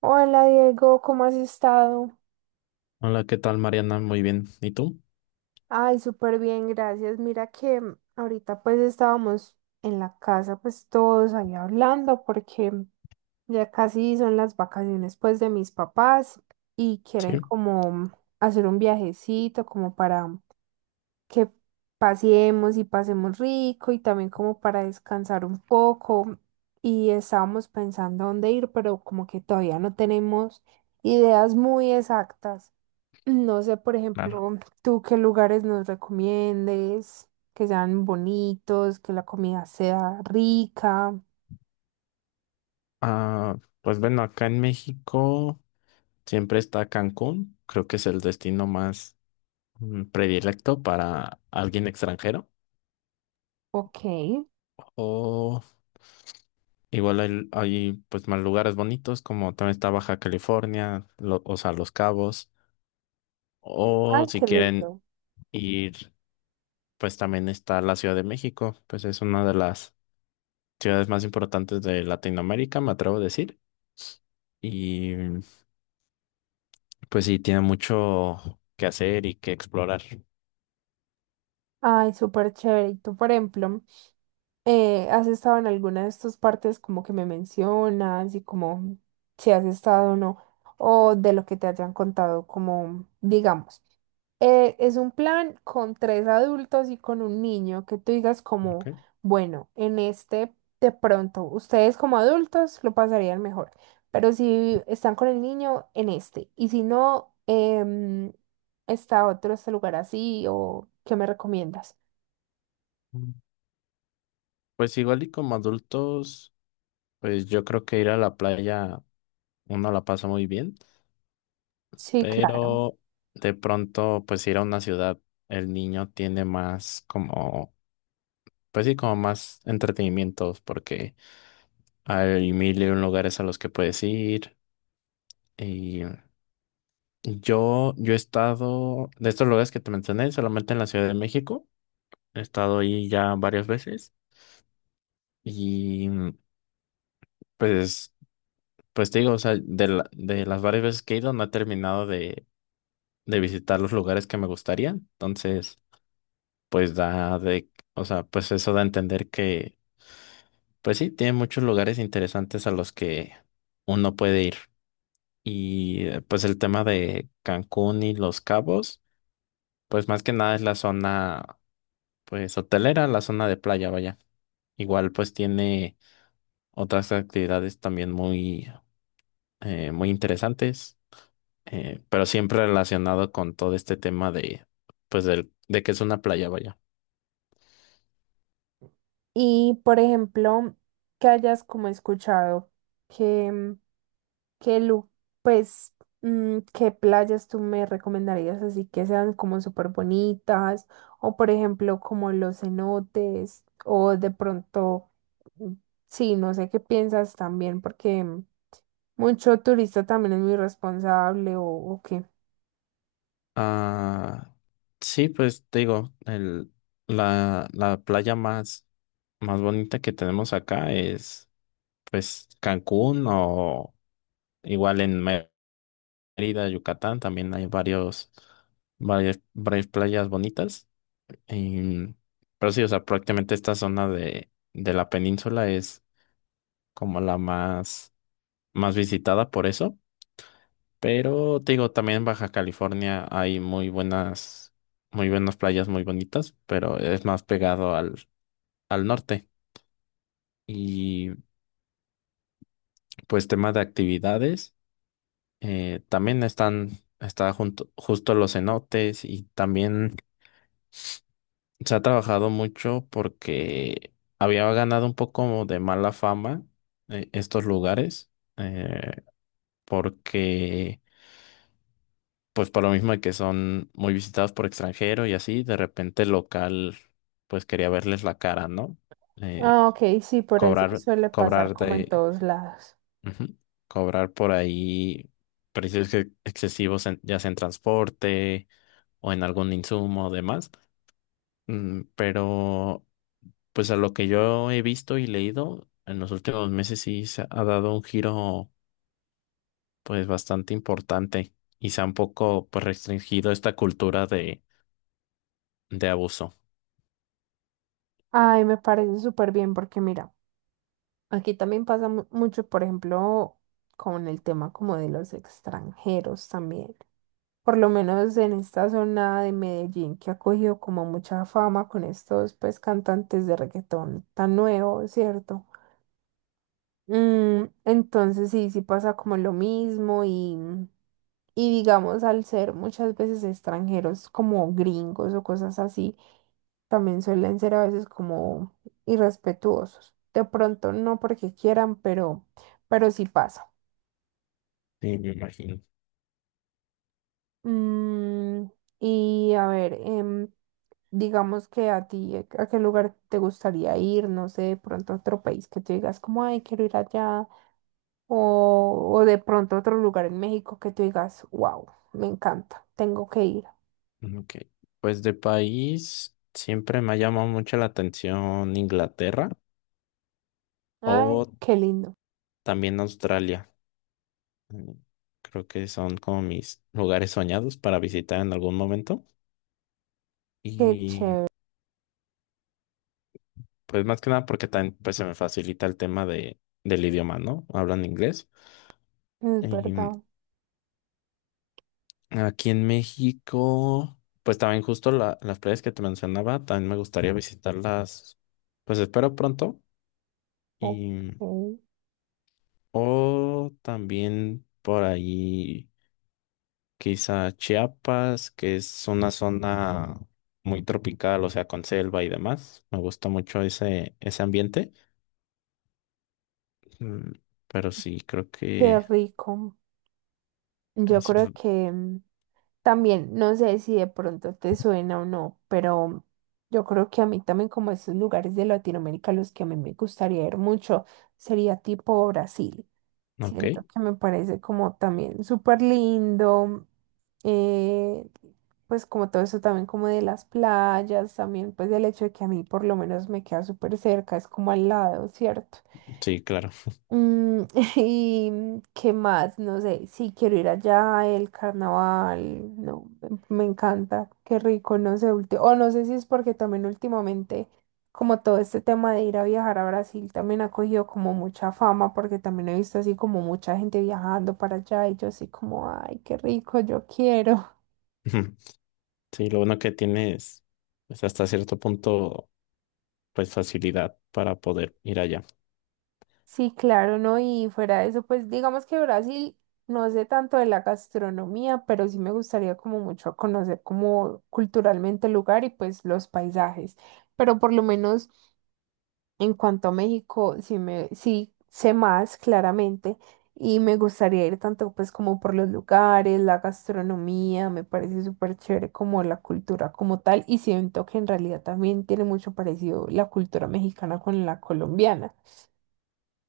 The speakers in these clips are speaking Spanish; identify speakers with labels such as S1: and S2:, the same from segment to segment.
S1: Hola Diego, ¿cómo has estado?
S2: Hola, ¿qué tal, Mariana? Muy bien. ¿Y tú?
S1: Ay, súper bien, gracias. Mira que ahorita pues estábamos en la casa pues todos ahí hablando porque ya casi son las vacaciones pues de mis papás y quieren
S2: Sí,
S1: como hacer un viajecito como para que paseemos y pasemos rico y también como para descansar un poco y estábamos pensando dónde ir, pero como que todavía no tenemos ideas muy exactas. No sé, por
S2: claro.
S1: ejemplo, tú qué lugares nos recomiendes, que sean bonitos, que la comida sea rica.
S2: Pues bueno, acá en México siempre está Cancún. Creo que es el destino más predilecto para alguien extranjero.
S1: Ok. Ay,
S2: O igual hay, pues más lugares bonitos, como también está Baja California, o sea, Los Cabos. O si
S1: qué
S2: quieren
S1: lindo.
S2: ir, pues también está la Ciudad de México. Pues es una de las ciudades más importantes de Latinoamérica, me atrevo a decir. Y Pues sí, tiene mucho que hacer y que explorar.
S1: Ay, súper chévere. Y tú, por ejemplo, ¿has estado en alguna de estas partes como que me mencionas y como si has estado o no? O de lo que te hayan contado, como digamos. Es un plan con tres adultos y con un niño que tú digas como,
S2: Ok.
S1: bueno, en este de pronto, ustedes como adultos lo pasarían mejor, pero si están con el niño, en este, y si no, está otro, este lugar así, o ¿qué me recomiendas?
S2: Mm. Pues igual y como adultos, pues yo creo que ir a la playa uno la pasa muy bien,
S1: Sí, claro.
S2: pero de pronto pues ir a una ciudad, el niño tiene más como, pues sí, como más entretenimientos, porque hay mil y un lugares a los que puedes ir. Y yo he estado, de estos lugares que te mencioné, solamente en la Ciudad de México. He estado ahí ya varias veces y... Pues, pues te digo, o sea, de las varias veces que he ido no he terminado de visitar los lugares que me gustaría. Entonces, o sea, pues eso da a entender que, pues sí, tiene muchos lugares interesantes a los que uno puede ir. Pues el tema de Cancún y Los Cabos, pues más que nada es la zona, pues hotelera, la zona de playa, vaya. Igual pues tiene otras actividades también muy, muy interesantes. Pero siempre relacionado con todo este tema de, pues, de que es una playa, vaya.
S1: Y por ejemplo, que hayas como escuchado que... ¿Qué pues, qué playas tú me recomendarías así que sean como súper bonitas? O por ejemplo, como los cenotes, o de pronto, mm, sí, no sé qué piensas también, porque mucho turista también es muy responsable, o qué.
S2: Ah, sí, pues te digo, la playa más, más bonita que tenemos acá es, pues, Cancún, o igual en Mérida, Yucatán, también hay varios, varias playas bonitas. Em, pero sí, o sea, prácticamente esta zona de la península es como la más, más visitada por eso. Pero te digo, también en Baja California hay muy buenas playas muy bonitas, pero es más pegado al norte. Y pues tema de actividades, también están, está justo los cenotes, y también se ha trabajado mucho porque había ganado un poco de mala fama, estos lugares, eh, porque pues por lo mismo de que son muy visitados por extranjero y así, de repente el local pues quería verles la cara, ¿no? Eh,
S1: Ah, ok, sí, por eso
S2: cobrar,
S1: suele pasar
S2: cobrar
S1: como en todos lados.
S2: ujú, cobrar por ahí precios excesivos, ya sea en transporte o en algún insumo o demás. Pero, pues a lo que yo he visto y leído, en los últimos meses sí se ha dado un giro pues bastante importante, y se ha un poco, pues, restringido esta cultura de abuso.
S1: Ay, me parece súper bien porque mira, aquí también pasa mucho, por ejemplo, con el tema como de los extranjeros también. Por lo menos en esta zona de Medellín que ha cogido como mucha fama con estos pues cantantes de reggaetón tan nuevos, ¿cierto? Mm, entonces sí, sí pasa como lo mismo y digamos al ser muchas veces extranjeros como gringos o cosas así, también suelen ser a veces como irrespetuosos. De pronto no porque quieran, pero sí pasa.
S2: Sí, me imagino.
S1: Mm, y a ver, digamos que a ti, ¿a qué lugar te gustaría ir? No sé, de pronto otro país que tú digas como, ay, quiero ir allá. O, o de pronto otro lugar en México que tú digas, wow, me encanta, tengo que ir.
S2: Mm, ok. Pues de país siempre me ha llamado mucho la atención Inglaterra,
S1: Ay,
S2: o
S1: qué lindo,
S2: también Australia. Mm, Creo que son como mis lugares soñados para visitar en algún momento.
S1: qué
S2: Y
S1: chévere,
S2: pues más que nada porque también pues se me facilita el tema de, del idioma, ¿no? Hablan inglés.
S1: es
S2: Y
S1: verdad.
S2: aquí en México pues también justo las playas que te mencionaba, también me gustaría visitarlas, pues espero pronto.
S1: Ok,
S2: y mm, O también por ahí, quizá Chiapas, que es una zona muy tropical, o sea, con selva y demás. Me gusta mucho ese, ese ambiente. Mm, Pero sí, creo
S1: qué
S2: que
S1: rico. Yo
S2: eso es...
S1: creo que también, no sé si de pronto te suena o no, pero yo creo que a mí también como esos lugares de Latinoamérica a los que a mí me gustaría ir mucho sería tipo Brasil.
S2: Ok,
S1: Siento que me parece como también súper lindo, eh, pues como todo eso también como de las playas, también pues del hecho de que a mí por lo menos me queda súper cerca, es como al lado, ¿cierto?
S2: sí, claro.
S1: Mm, ¿y qué más? No sé, sí quiero ir allá, el carnaval, no, me encanta, qué rico, no sé, o no sé si es porque también últimamente, como todo este tema de ir a viajar a Brasil también ha cogido como mucha fama, porque también he visto así como mucha gente viajando para allá y yo así como, ay, qué rico, yo quiero.
S2: Sí, lo bueno que tienes es, hasta cierto punto, pues facilidad para poder ir allá.
S1: Sí, claro, ¿no? Y fuera de eso, pues digamos que Brasil no sé tanto de la gastronomía, pero sí me gustaría como mucho conocer como culturalmente el lugar y pues los paisajes. Pero por lo menos en cuanto a México, sí me, sí sé más claramente y me gustaría ir tanto pues como por los lugares, la gastronomía, me parece súper chévere como la cultura como tal y siento que en realidad también tiene mucho parecido la cultura mexicana con la colombiana.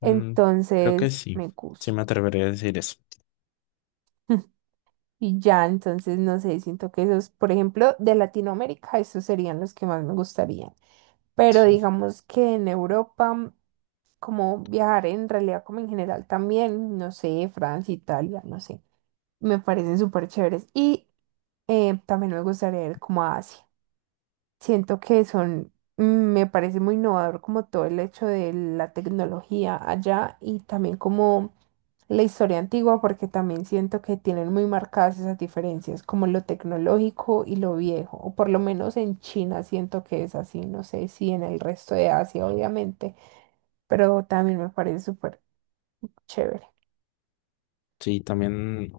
S2: Mm, Creo que
S1: Entonces,
S2: sí,
S1: me
S2: sí
S1: gusta.
S2: me atrevería a decir eso.
S1: Y ya, entonces, no sé, siento que esos, por ejemplo, de Latinoamérica, esos serían los que más me gustarían. Pero
S2: Sí.
S1: digamos que en Europa, como viajar en realidad, como en general también, no sé, Francia, Italia, no sé, me parecen súper chéveres. Y también me gustaría ir como a Asia. Siento que son, me parece muy innovador como todo el hecho de la tecnología allá y también como la historia antigua, porque también siento que tienen muy marcadas esas diferencias, como lo tecnológico y lo viejo, o por lo menos en China siento que es así, no sé si en el resto de Asia, obviamente, pero también me parece súper chévere.
S2: Sí, también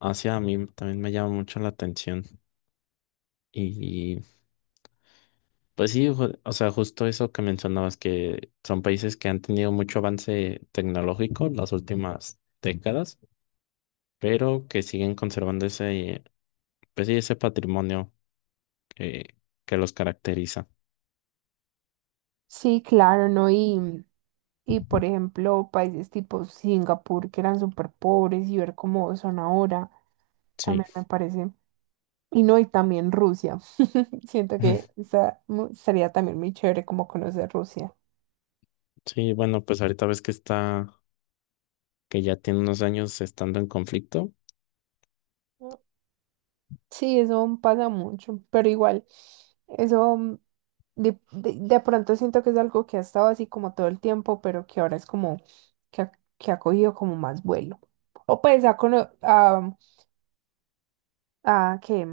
S2: hacia mí también me llama mucho la atención. Y pues sí, o sea, justo eso que mencionabas, que son países que han tenido mucho avance tecnológico las últimas décadas, pero que siguen conservando ese, pues sí, ese patrimonio que, que los caracteriza.
S1: Sí, claro, ¿no? Y por ejemplo, países tipo Singapur que eran súper pobres y ver cómo son ahora,
S2: Sí.
S1: también me parece. Y no, y también Rusia. Siento que esa sería también muy chévere como conocer Rusia.
S2: Sí, bueno, pues ahorita ves que está que ya tiene unos años estando en conflicto.
S1: Sí, eso pasa mucho, pero igual, eso de pronto siento que es algo que ha estado así como todo el tiempo, pero que ahora es como que ha, que ha cogido como más vuelo. O pues ha, ah, que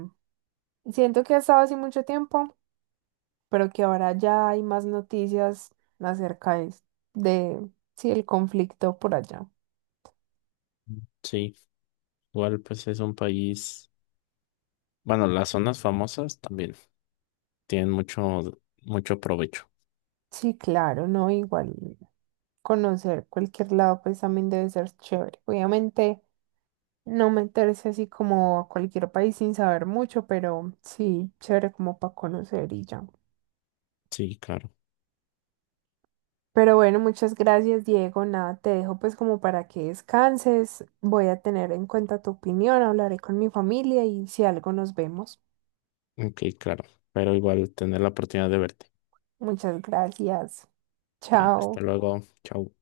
S1: siento que ha estado así mucho tiempo, pero que ahora ya hay más noticias acerca de sí, el conflicto por allá.
S2: Sí, igual pues es un país. Bueno, las zonas famosas también tienen mucho, mucho provecho.
S1: Sí, claro, ¿no? Igual conocer cualquier lado pues también debe ser chévere. Obviamente no meterse así como a cualquier país sin saber mucho, pero sí, chévere como para conocer y ya.
S2: Sí, claro.
S1: Pero bueno, muchas gracias, Diego. Nada, te dejo pues como para que descanses. Voy a tener en cuenta tu opinión, hablaré con mi familia y si algo nos vemos.
S2: Ok, claro. Pero igual tener la oportunidad de verte.
S1: Muchas gracias.
S2: Ok, hasta
S1: Chao.
S2: luego. Chao.